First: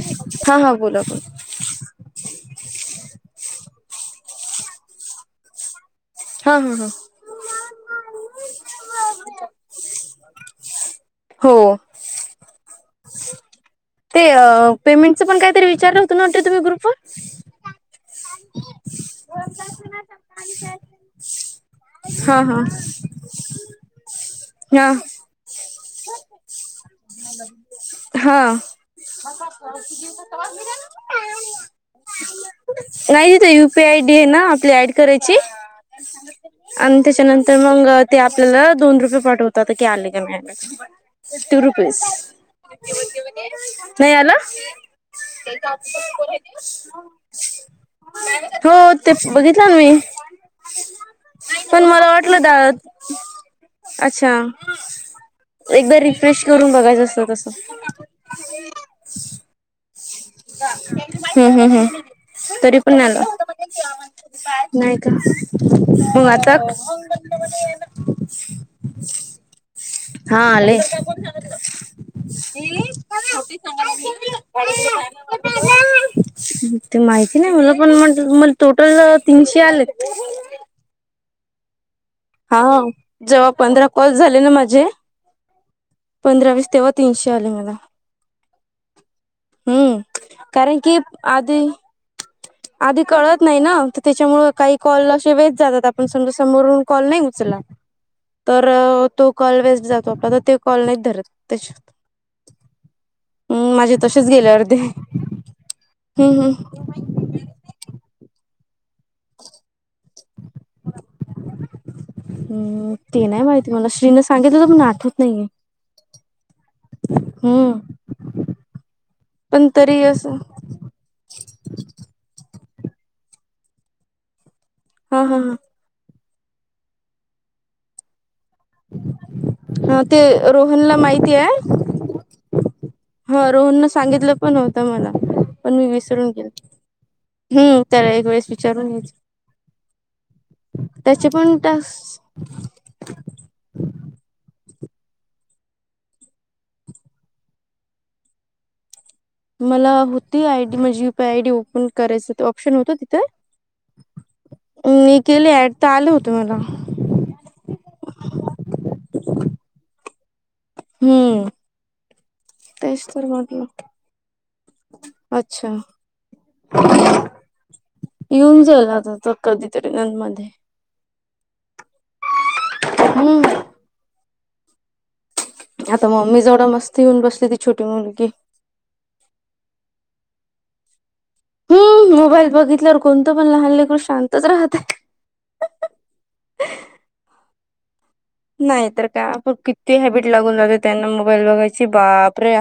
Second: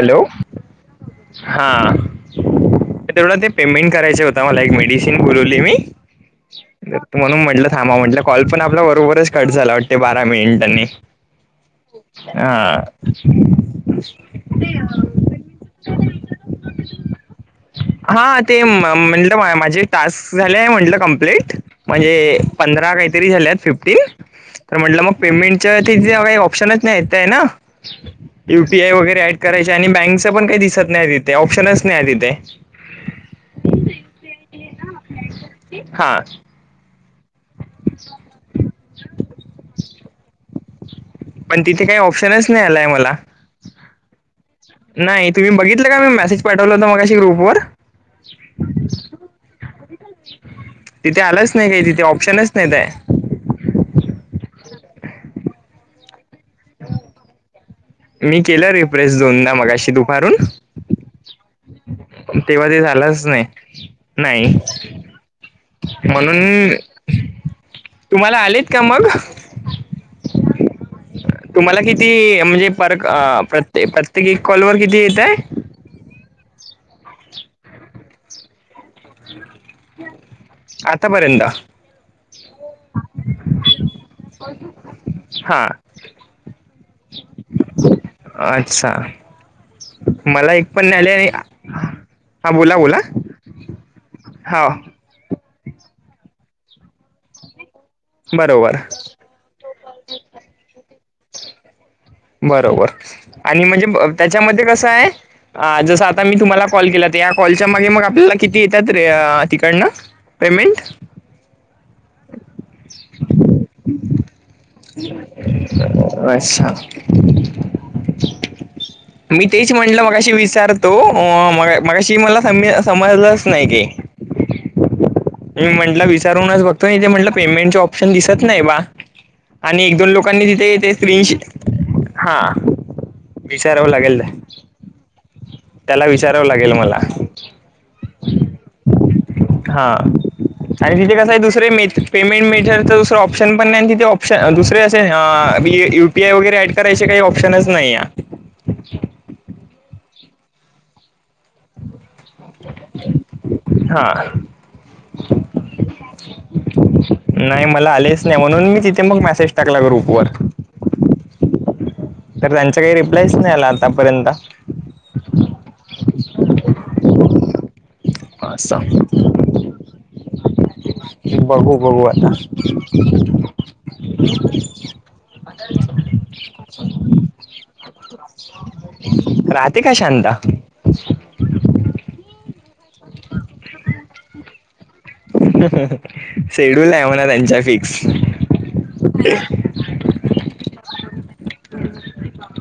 Hello! हा हा बोला बोला हा.. तेवढं ते पेमेंट करायचे होत मला एक मेडिसिन बोलवली मी हा हम म्हणून म्हटलं थांबा म्हटलं कॉल पण आपल्या बरोबरच कट झाला वाटते बारा मिनिटांनी हो ह ते पेमेंटचं पण कायतरी विचारलं होतं न्ह तुम्ही ग्रुप वर हा ते म्हंटलं माझे टास्क झाले आहे म्हंटलं कम्प्लीट म्हणजे हा हा पंधरा काहीतरी झाल्यात फिफ्टीन तर म्हटलं मग पेमेंटच्या तिथे काही ऑप्शनच नाही ते आहे ना हा.. बँकच पण काही दिसत नाही तिथे ऑप्शनच नाही तिथे. नाही तथ यूपीआय आय डी आहे ना आपली ऍड करायची हा आणि त्याच्यानंतर तर मग ते आपल्याला दोन रुपये पाठवतात की आले का म्हणून टू पण तिथे काही रुपीज ऑप्शनच नाही आलाय मला नाही आला.. नाही तुम्ही बघितलं का मी मेसेज पाठवला होता मगाशी ग्रुपवर हो... ते बघितलं मी तिथे आलंच नाही रे पण तिथे मला वाटलं ऑप्शनच दा नाही. अच्छा! एकदार रिफ्रेश करून बघायच असं तसं मी केलं रिप्रेस दोनदा मगाशी दुपारून हम् हम् हम्. तेव्हा तरी ते पण झालंच आला, नाही नाही का? हो आता म्हणून ब तुम्हाला आलेत, का मग. हा आले. तुम्हाला किती म्हणजे, पर प्रत्ये- प्रत्येक एक कॉल वर किती येतंय. ते माहिती नाही मला, पण म्हटलं मला टोटल तीनशे आलेत. आतापर्यंत. हा.. हां.. जेव्हा पंधरा कॉल्स झाले ना माझे. हा. पंधरा वीस तेव्हा तीनशे आले मला. अच्छा, हम्म मला एक कारण पण की नाय आले. आणि, आधी हा, बोला बोला. आधी कळत नाही ना, तर तेच्यामुळ हो काही कॉल असे वेेस्ट जातात. आपण समजा समोरून कॉल नाही उचला. तर बरोबर तो कॉल वेस्ट जातो आपला तर ते कॉल नाही धरत त्याच्यात बरोबर आणि हम्म म्हणजे माझे तसेच गेले त्याच्यामध्ये अर्धे कसं आहे, जसं आता मी हम्म तुम्हाला कॉल केला. या कॉलच्या मागे मग आपल्याला किती येतात रे तिकडनं पेमेंट. अ.. ते नाही माहिती मला श्री ने सां गितला पण आठवत नाहीये, अच्छा हम्. मी तेच म्हटलं मगाशी असं विचारतो. म- मगाशी मला समजलंच नाही ते, हा.. हा.. हा.. मी म्हटलं विचारून चं बघतो, येथे म्हटलं पेंमेटच शन दिसत नाही बा, आणि एक हा दोन ते लोकांनी तिथे रोहनला स्क्रिन माहिती शेअर. हां. हं.. रोहन न सांगितलं पण होतं मला, पण मी त्याला विसरून विचारावं गेले. लागेल मला हम्. त्याला एक वेळेस विचारून घ्यायचं. हां, आणि तिथे कसं आहे. पण दुसरे मेधेड टास्क पेमेंट मेधेडच, दुसरं ऑप्शन पण नाही तिथे आॅप्श प्शन दुसरे असे, यू पी आय वगैरे ॲड करायचे काही ऑप्शनच नाही ये. मला होती, आय डी मज U P I D open करायचं. ऑप्शन होत तिथे, हां मी केले ऍड तर आलं होत मला. नाही मला आलेच नाही, म्हणून मी तिथे मग मेसेज टाकला ग्रुपवर. हम्म. तर त्यांचा काही तेच तर रिप्लायच नाही, म्हटलं आला आतापर्यंत. अच्छा, येऊन असं जाईल आता तो. कधीतरी न मध्ये. बघू बघू आता, हम्म. आता मम्मी जवळं मस्त येऊन बसली. ती छोटी मुलगी. राहते का शांता. हम्. मोबाईल बघितल्यावर कोणतं पण लहान लेकरू शांतच राहतं. शेड्यूल आहे म्हणा, त्यांच फिक्स. नाही तर काय, आपण किती हॅबिट लागून जाते. त्यांना मोबाईल बघायची बापरे.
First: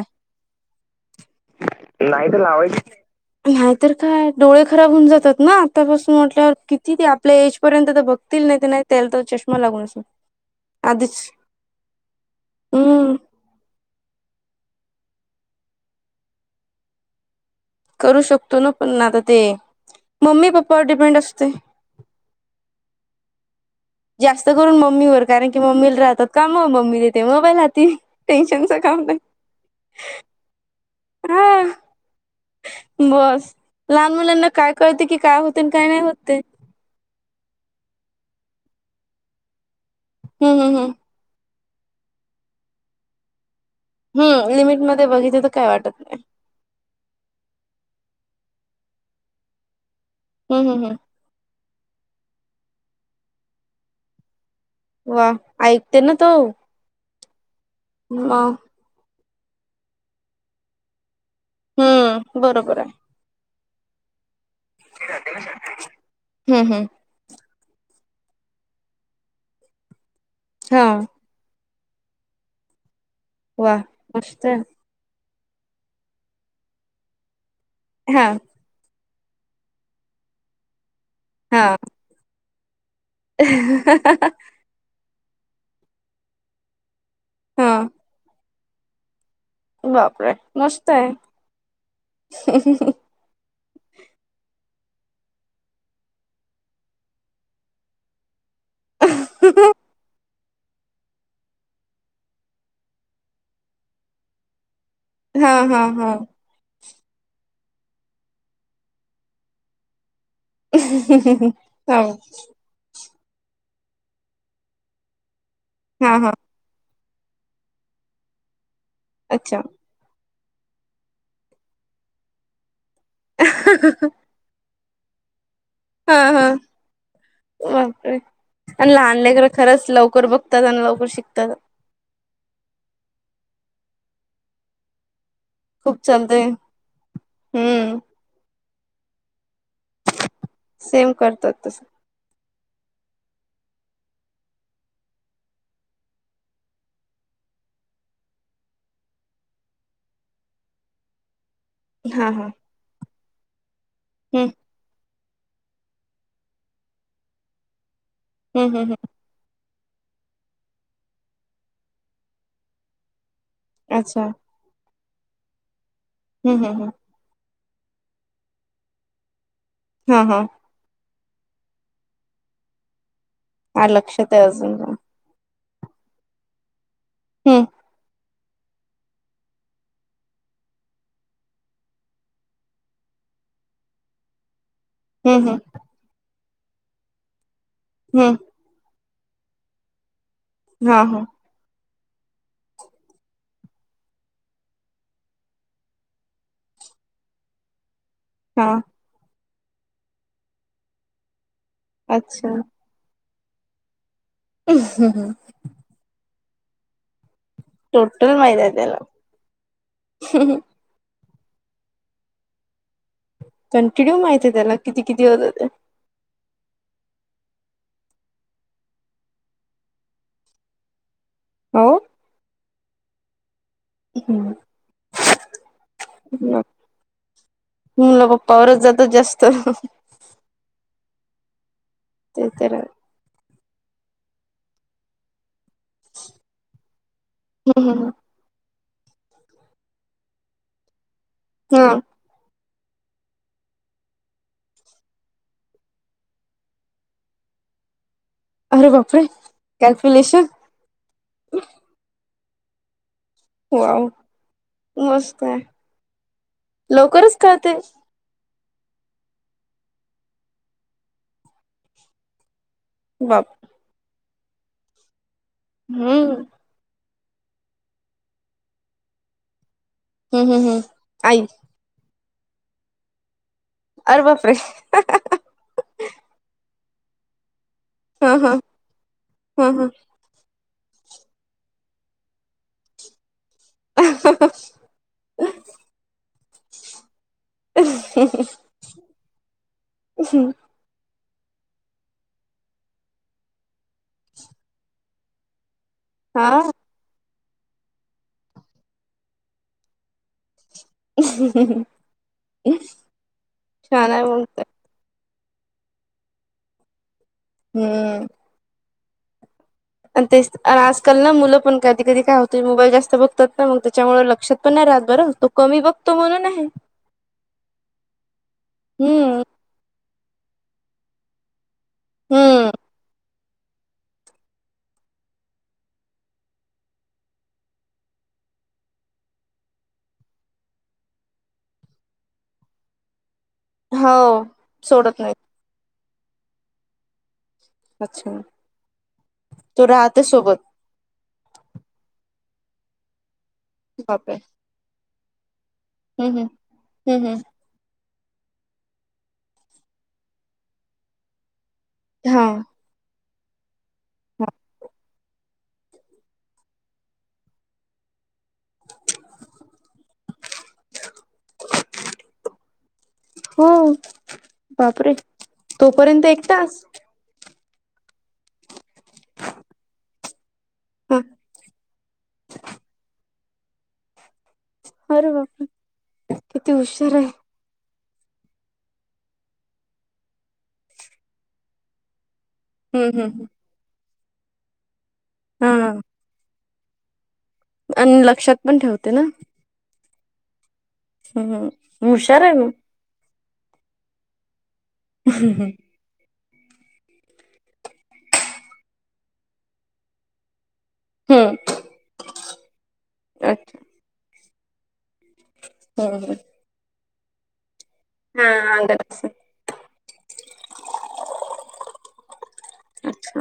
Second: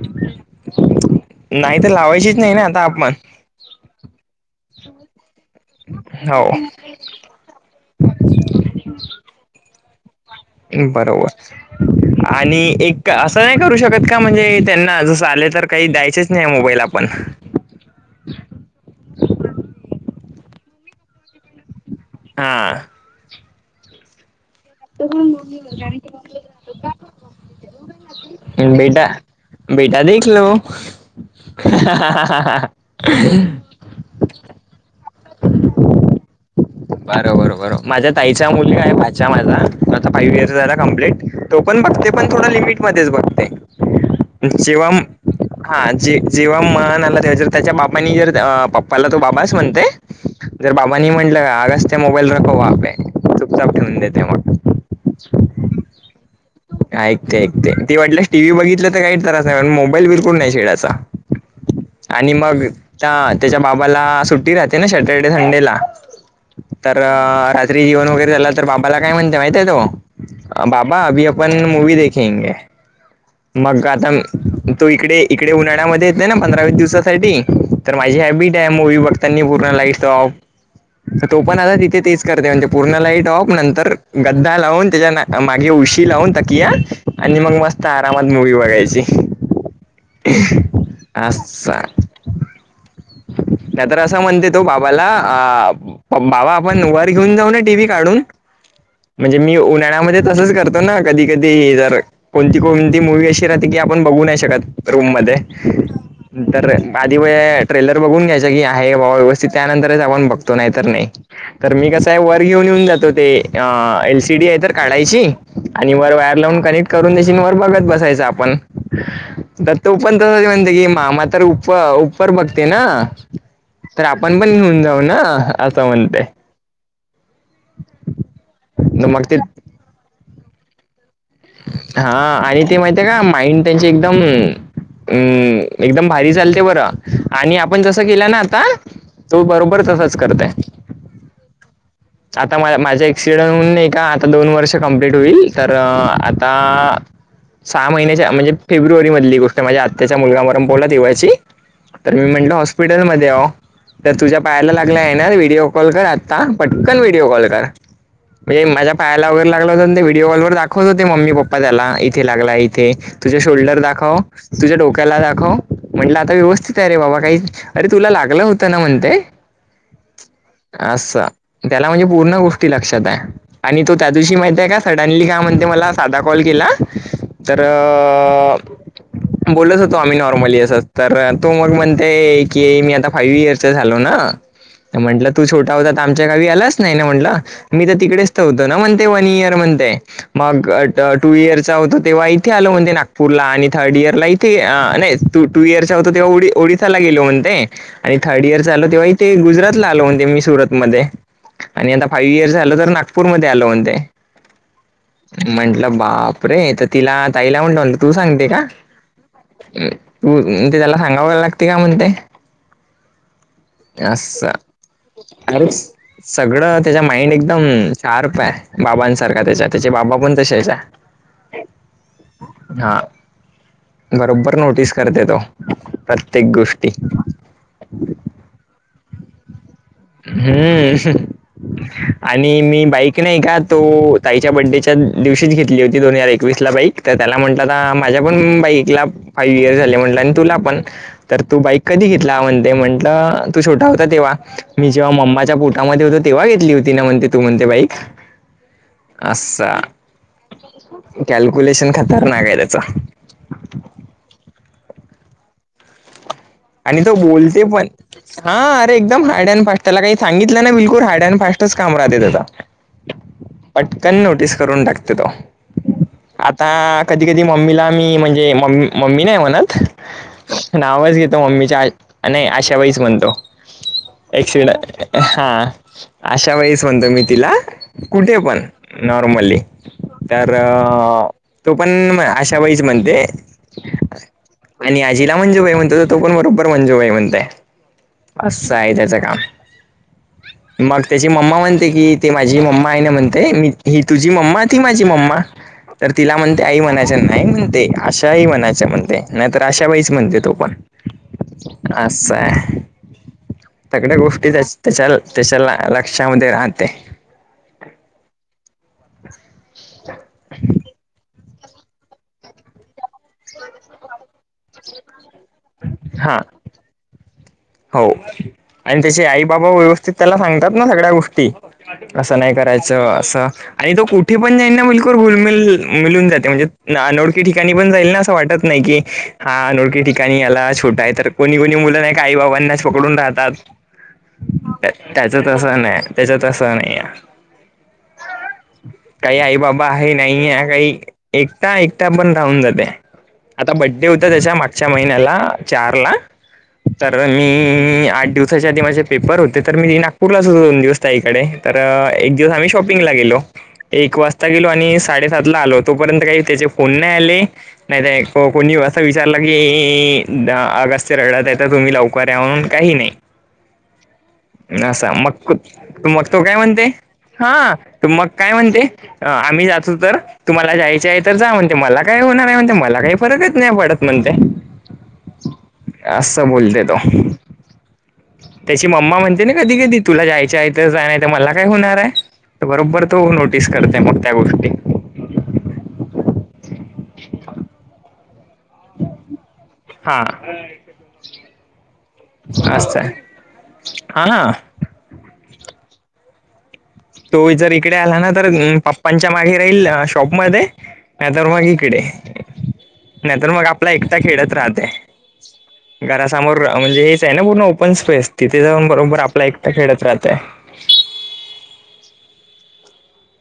नाही तर लावायचीच नाही ना, आता आपण. नाहीतर काय, डोळे खराब होऊन जातात ना, आतापासून म्हटल्यावर हो कि तिथे आपल्या एजपर्यंत तर बघतील, नाही तर ते त्याला तर चष्मा लागून असं. बरोबर आणि एक हम्म आसा. तय करू शकत का म्हणजे, त्यांना जसं आले तर काही द्यायचेच नाही मोबाईल आपण. करू शकतो ना पण आता ते, मम्मी पप्पावर डिपेंड असतय. आ.. जास्त करून मम्मीवर कारण की, मम्मीला राहतात काम मम्मी देते मोबाईल हाती, टेन्शनच काम बेटा नाही. बेटा देखल हा ह ह बस ह लहान मुलांना काय कळते की काय होते काय नाही होते. बर बर बर माझ्या ताईच्या मुली आहे भाच्या माझा आता फाईव्ह इयर्स हम्म हम्म झाला हम्म कमप्लीट तो पण बघते पण थोडा लिमिटमध्येध्येच बघते. हम जेव्हा लिमिटमध्येध्ये बघितलं तर काय हा वाटत जे नाही. जेव्हा मनला तेर त्याच्या बाबांनी जर पप्पाला तो बाबाच म्हणते हम्म जर हम्म हम्म बाबाांनी म्हटलं आगच ते मोबाईल रखववा आपे चुपचाप ठेवून देते मग वा ऐकते ना तो ऐक ऐकते ती वाटलंस टी व्ही म बघितलं तर काही त्रास नाही पण मोबाईल बिरकुून नाही शेडाचा आणि हम्म मग बरोबर आहे. त्या त्याच्या बाबाला सुट्टी राहते. सॅटर्डे संडेला हम्म हम्म तर रात्री जेवन वगैरे झाला तर बाबाला काय म्हणते माहितय तो हा बाबा अ आपण मूवी देखेंगे वा मग आता मस्त आहे. तो इकडे इकडे उन्हाळ्यामध्ये येत ना पंधरावीस दिवसासाठी तर माझी हा हॅबिट आहे मूवी बघतानी. पूर्ण लाईट ऑफ तो, पण आता हा तिथे तेच करते म्हणजे पूर्ण लाईट. टॉप नंतर गद्दा लावून, त्याच्या मागे उशी लावून तकिया. आणि मग हा मस्त आरामात मूवी बघायची बापरे अस. ह त्या तर असं म्हणते तो बाबाला बाबा आपण वर घेऊन जाऊ ना टी व्ही काढून म्हणजे मी उन्हाळ्यामध्येच तसच करतो ना कधी कधी जर कोणती कोणती मूवी् अशी राहते की आपण बघू नाही शकत. रूम मध्ये हा हा हा न तरर आधी वया ट्रेलर बघून घ्यायचा की आहे बाबा व्यवस्थित त्यानंतरच आपण बघ. नाही तर नाही तर मी हो कसं आहे वर घेऊन येऊन जातो. ते एलसीडी आहे तर काढायची आणि वर हा हा वायर लावून कनेक्ट करून देशवर बघत बसायच आपण अच्छा तो पण तस म्हणते की मामा तर उ उपर बघते ना तर पणपण नेऊन जाऊ ना असं हा म्हणते. हा बापरे आणि लहान मग ते लकर खरंच लवकर बघतात आणि लवकर शिकतात. हा आणि ते माहिती आहे का माइंड त्यांची एकदम अम खूप एकदम भारी चालतंय चालते बरं आणि आपण हम्म जसं केलं ना आता तू बरोबर तसच करतेय. सेम करतोात तसं. माझा एक्सिडेंट ला आता दोन वर्ष कमप्लीट होईल. फेब्रुवारी मधली गोष्ट म्हणजे आत्याचा मुलगा मरण पावला तेव्हाची हा हा विंडो हॉस्पिटलमध्ये तुझ्या हम्म पायाला लागलं आहे ना व्हिडिओ कॉल कर. पटकन व्हिडिओ कॉल करा. हम्म हम्म हम्म नवीनलागला होता म्मी पप्पा त्याला दाखवत होते व्हिडिओ कॉल वर तुझ्या अच्छा हम्म डोक्याला लागलं का दाखव म्हटलं आता हम्म व्यवस्थित आहे हम्म रे बाबा. अरे तुला लागलं होतं ना म्हणतेय. हा हा असं त्याला म्हणजे पूर्ण गोष्टी लक्षात आहे आणि हा तो त्या लक्षात दिवशी माहिती आहे अजून का? पण दडली काा म्हण मला साधा कॉल केला तर हम्म बोलत होतो आम्ही नॉर्मली असत तर तो मग म्हणते की मी आता फाईव्ह इयरसचा झालो ना म्हंटलं तू हम्म हम्म छोटा होता तर आमच्या गावी आलाच नाही ना म्हटलं मी तर तिकडेच हम्म होत. म्हण वन इयर म्हणत मग हा हा टू इयरचा होतो तेव्हा इथे आलो म्हणते नागपूरला आणि थर्ड इयरला इथे नाहीू टू इयर च्या होत तेव्हा ओ ओडिसाला गेलो म्हणते. आणि थर्ड इयर हा चालो तेव्हाही ते गुजरातला आलो होते मी सुरत मध्ये आणि आता फाइव्ह इयर्स अच्छा झालं तर नागपूरमध्येध्ये आलं म्हण ते ह हम ह म्हटलं बाप रे तर तिला ताईला म्हण म्ह तू टोटल सांगते माहित का? आहे त्याला त्याला सांगावयला लागते का म्हण ते कंटिन्यू माहित आहे त्याला किती किती होत ते असंच त्याच् माइंड एकदम शार्प आहे त्याच्या बाबांसारख हो हा बरोबर नोटीस करते प्रत्येक गोष्टी मुलं पप्पावरच जातात जास्त हम्म ते आणि तर मी बाईक ताईच्या बड्डेच्या दिवशीच घेतली होती. दोन हजार एकवीस ला बाईक बाईकला फाव्ह इयर् म्हट तुला पण तर तू बाईक हा कधी घेत. म्ह म्हणते म्हंटलं. तू छोटा होता. तेव्हा. मी जेव्हा मम्माच्या पोटामध्ये होतो. तेव्हा घेतली होती ना. म्हणते तू म्हणते बाईक अरे बापरे असा. कॅल्क्युलेशन कॅल्क्युलेशन खतरनाकय त्याचा. हो. मस्त. आणि तो लवकरच बोलते. कळते हा अरे एकदम हार्ड अँड फास्ट त्याला काही सांगितलं ना. बिलकुल हार्ड अँड फास्टच काम राहत. आता. ह. पटकन नोटीस करून टाकते. हम्म कधी कधी मम्मीला मी मम्मी हम्म हम्म च हम्म नावच घेत. आई मी अशावेळीच म्हणतो. अरे बापरे हा. अशा वेळीस म्हणतो. मी तिला हा कुठे हा पण नॉर्मली. हा हा तर. तो. पण अशा वेळच म्हणते. आणि आजीला म्. हणजे बाई म्हणतो. तो बरोबर मंजूई म्हणतय. हा असं. आहे त्. याच काम मग त्याची मम्मा म्हणते. की ते माझी मम्मा आहे. ना म्हणते. मी ही तुझी मम्मा ती माझी मम्मा [unintelligible] आई म्हणायच नाही म्हणते. अशाही म्हणायच म्हणते नाही तर अशा बाईच म्हणते. तो पण असं आहे. छान तगडया आहे मग गोष्टी त्या तर त्याच्या लक्षामध्ये राहते. हम्म आजकाल ना. मुलं पण मोबाईल जास्त बघतात. ना मग त्याच्यामुळे लक्षात. प रा बरं तो कमी बकतो हा म्हणून आहे हो आणि त्याचे हम्म आई बाबा व्यवस्थित त्याला सांगतात ना सगळ्या गोष्टी असं नाही हम्म करायचं असं. आणि तो कुठे पण जाईल ना बिलकुल गुलमल मिळून जाते म्हणजे अनोळखी ठिकाणी पण जाईल ना असं वाटत नाही की हा अनोळखी ठिकाणी याला छोटा आहे तर कोणी कोणी मुलं नाही आई बाब अन्यास पकडून राहतात. हो सोडत नाही त्याच त असं नाहीत्. याच्यात असं. नाही अच्छा काही आई बाबा तो आहे. राहते नाही. सोबत एकटा. एकटा पण राहून जाते. आता बड्डे होता. बापरे त्याच्या मागच्या महिन्. याला. चार ला हम्म हम्म तर. हम्म हम्म ह आठ दिवसाच्या आधी माझे पेपर होते. तर मी. नागपूरला सुद्धा दोन दिवस ता इकडे. तर एक हा दिवस आम्ही शॉपिंगला गेलो. एक हा वाजता गेलो. आणि साडे आल तोपर्यंत काही त्याचे फोन नाही. आले. नाही. नाही को कोणी असं विचारलं. की अगस्च्या रेड तुम्ही. लवकर याकाही नाही. हो बापरे तोपर्यंत मग एक तू काय तास म्हणते. हा मग काय म्हणते. आम्ही जातो. तर तुम्हाला जायचे. हा आहे. तर जा म्हणते. मला काही होणार नाही म्हणते. मला काही फरकच नाही पडत म्हणते. अरे. असं बापरेकिती उशआर [unintelligible] त्याची मम्मा म्हणते ना कधी कधी तुला जायच्या हाय त जाय नाय त मला काय होणार ये. तो बरोबर हम्म तो हम्म हम्म. नोटीस करतय मग त्या गोष्टी हा [unintelligible] अनं लक्षात पण ठेवते ना हा हम्म हम्म. हुशार आहे मग अस -हाय -हा ना [unintelligible] तो जर इकडे आला ना तर पप्पांच्या मागे राहील शॉपमध्ये नाय तर हम्म. मग इकडे नाय तर मग अच्छा आपला एकटा खेळत राहतय. हम्म हम्म. घरासमोर म्हणजे हेच आहे ना पूर्ण ओपन स्पेस तिथे हा जाऊन अंगण बरोबर असं. आपला एक ते खेडत राहतय. अच्छा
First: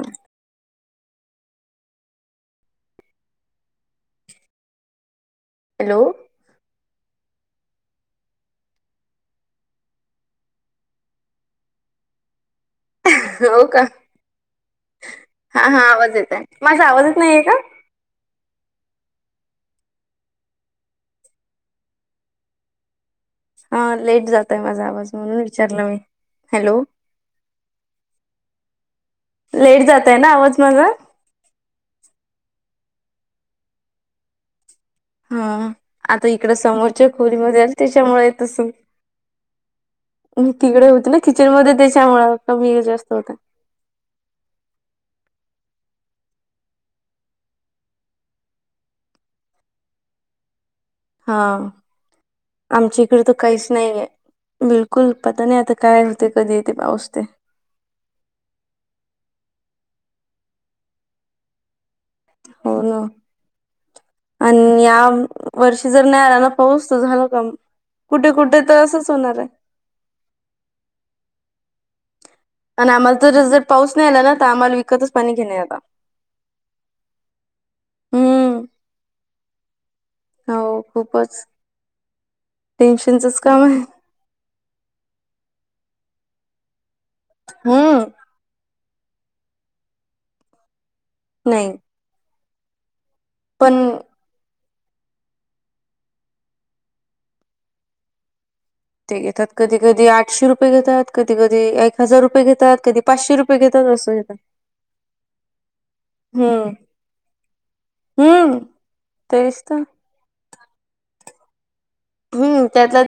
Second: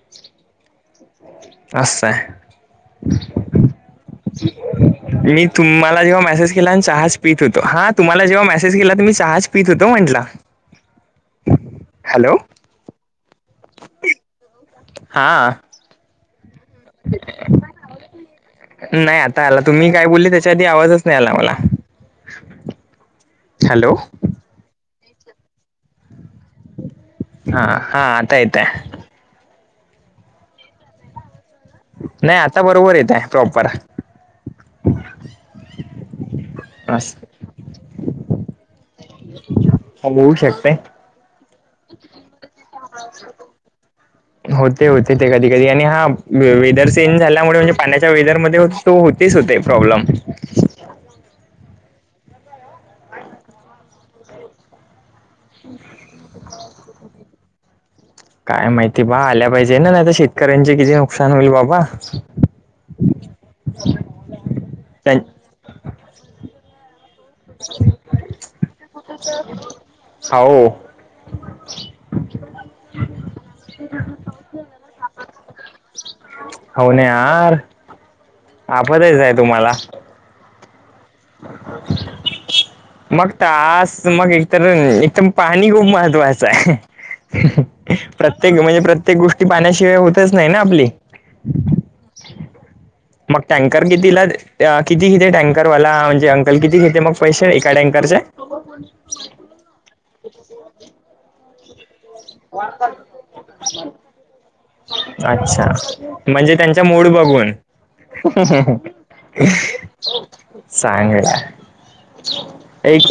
असय ये हॅलो तुमाला जेव्हा मेसेज केला नं चहा पीत होतो हा तुम्हाला जेव्हा मेसेज केला त मी चहाच पीत होतो म्हंटला हॅलो हो का हा हा आवाज येत हाय. [unintelligible] आवाजच नाय येत. नाय आता आला तुम्ही काय बोलले त्याच्या आधी आवाजच नाय आला मला. हा हॅलो लेट जातोय माझा आवाज म्हणून विचारलं मी हॅलो हा हा आता येतय. लेट जातय ना आवाज माझा नाय आता बरोबर येतय प्रॉपर हा आता इकड समोरच्या अस खोलीमध्ये आली त्याच्यामुळ येत असल. होऊ मी शकते तिकड होती ना किचन मध्ये त्यांच्यामुळ [unintelligible] होतय होतय ते कधी कधी आणि हा वेदर चेंज झाल्यामुळे म्हणजे पाण्याच्या वेदरमध्ये हो तो होतेच होते प्रॉब्लेम हा आमच्या इकडे त काहीच नाहीये. बिलकुल पता नाय आता काय होतय कधी येतय पाऊस ते काय माहिती बा आल्या पाहिजे ना नायत शेतकऱ्यांचे किती नुकसान होईल बाबा हो ना आनं या वर्षी जर नाय आला ना पाऊस त झालं कमं कुठे कुठे त असंच होणार ये. हावं आणि आम्हाला त जस जर पाऊस नाय आला ना त आम्हाला विकतच पाणी घेण हाय आता. हाव ने आर हम्म आपतेच हाय तुम्हाला हो खूपच मग टेन्शनचच काम आहे. तास मग एकतर एक त मग पाणी खूप महत्वाचाय. हम्म. प्रत्येक म्हणजे प्रत्येक गोष्टी पाण्याशिवाय होतच नाही ना आपली. नाई. मग टँकर कितीला? किती घेते टँकरवाला म्हणजे अंकल किती घेते मग पैसे एका टँकर चे ते घेतात कधी कधी आठशे रुपये घेतात कधी कधी एक हजार रुपये घेतात. कधी पाचशे रुपये घेतात असं घेतात. अच्छा म्हणजे हम्म. त्यांच्या मूड बघून हम्म सांग तेच तर. सांग हूं त्यातला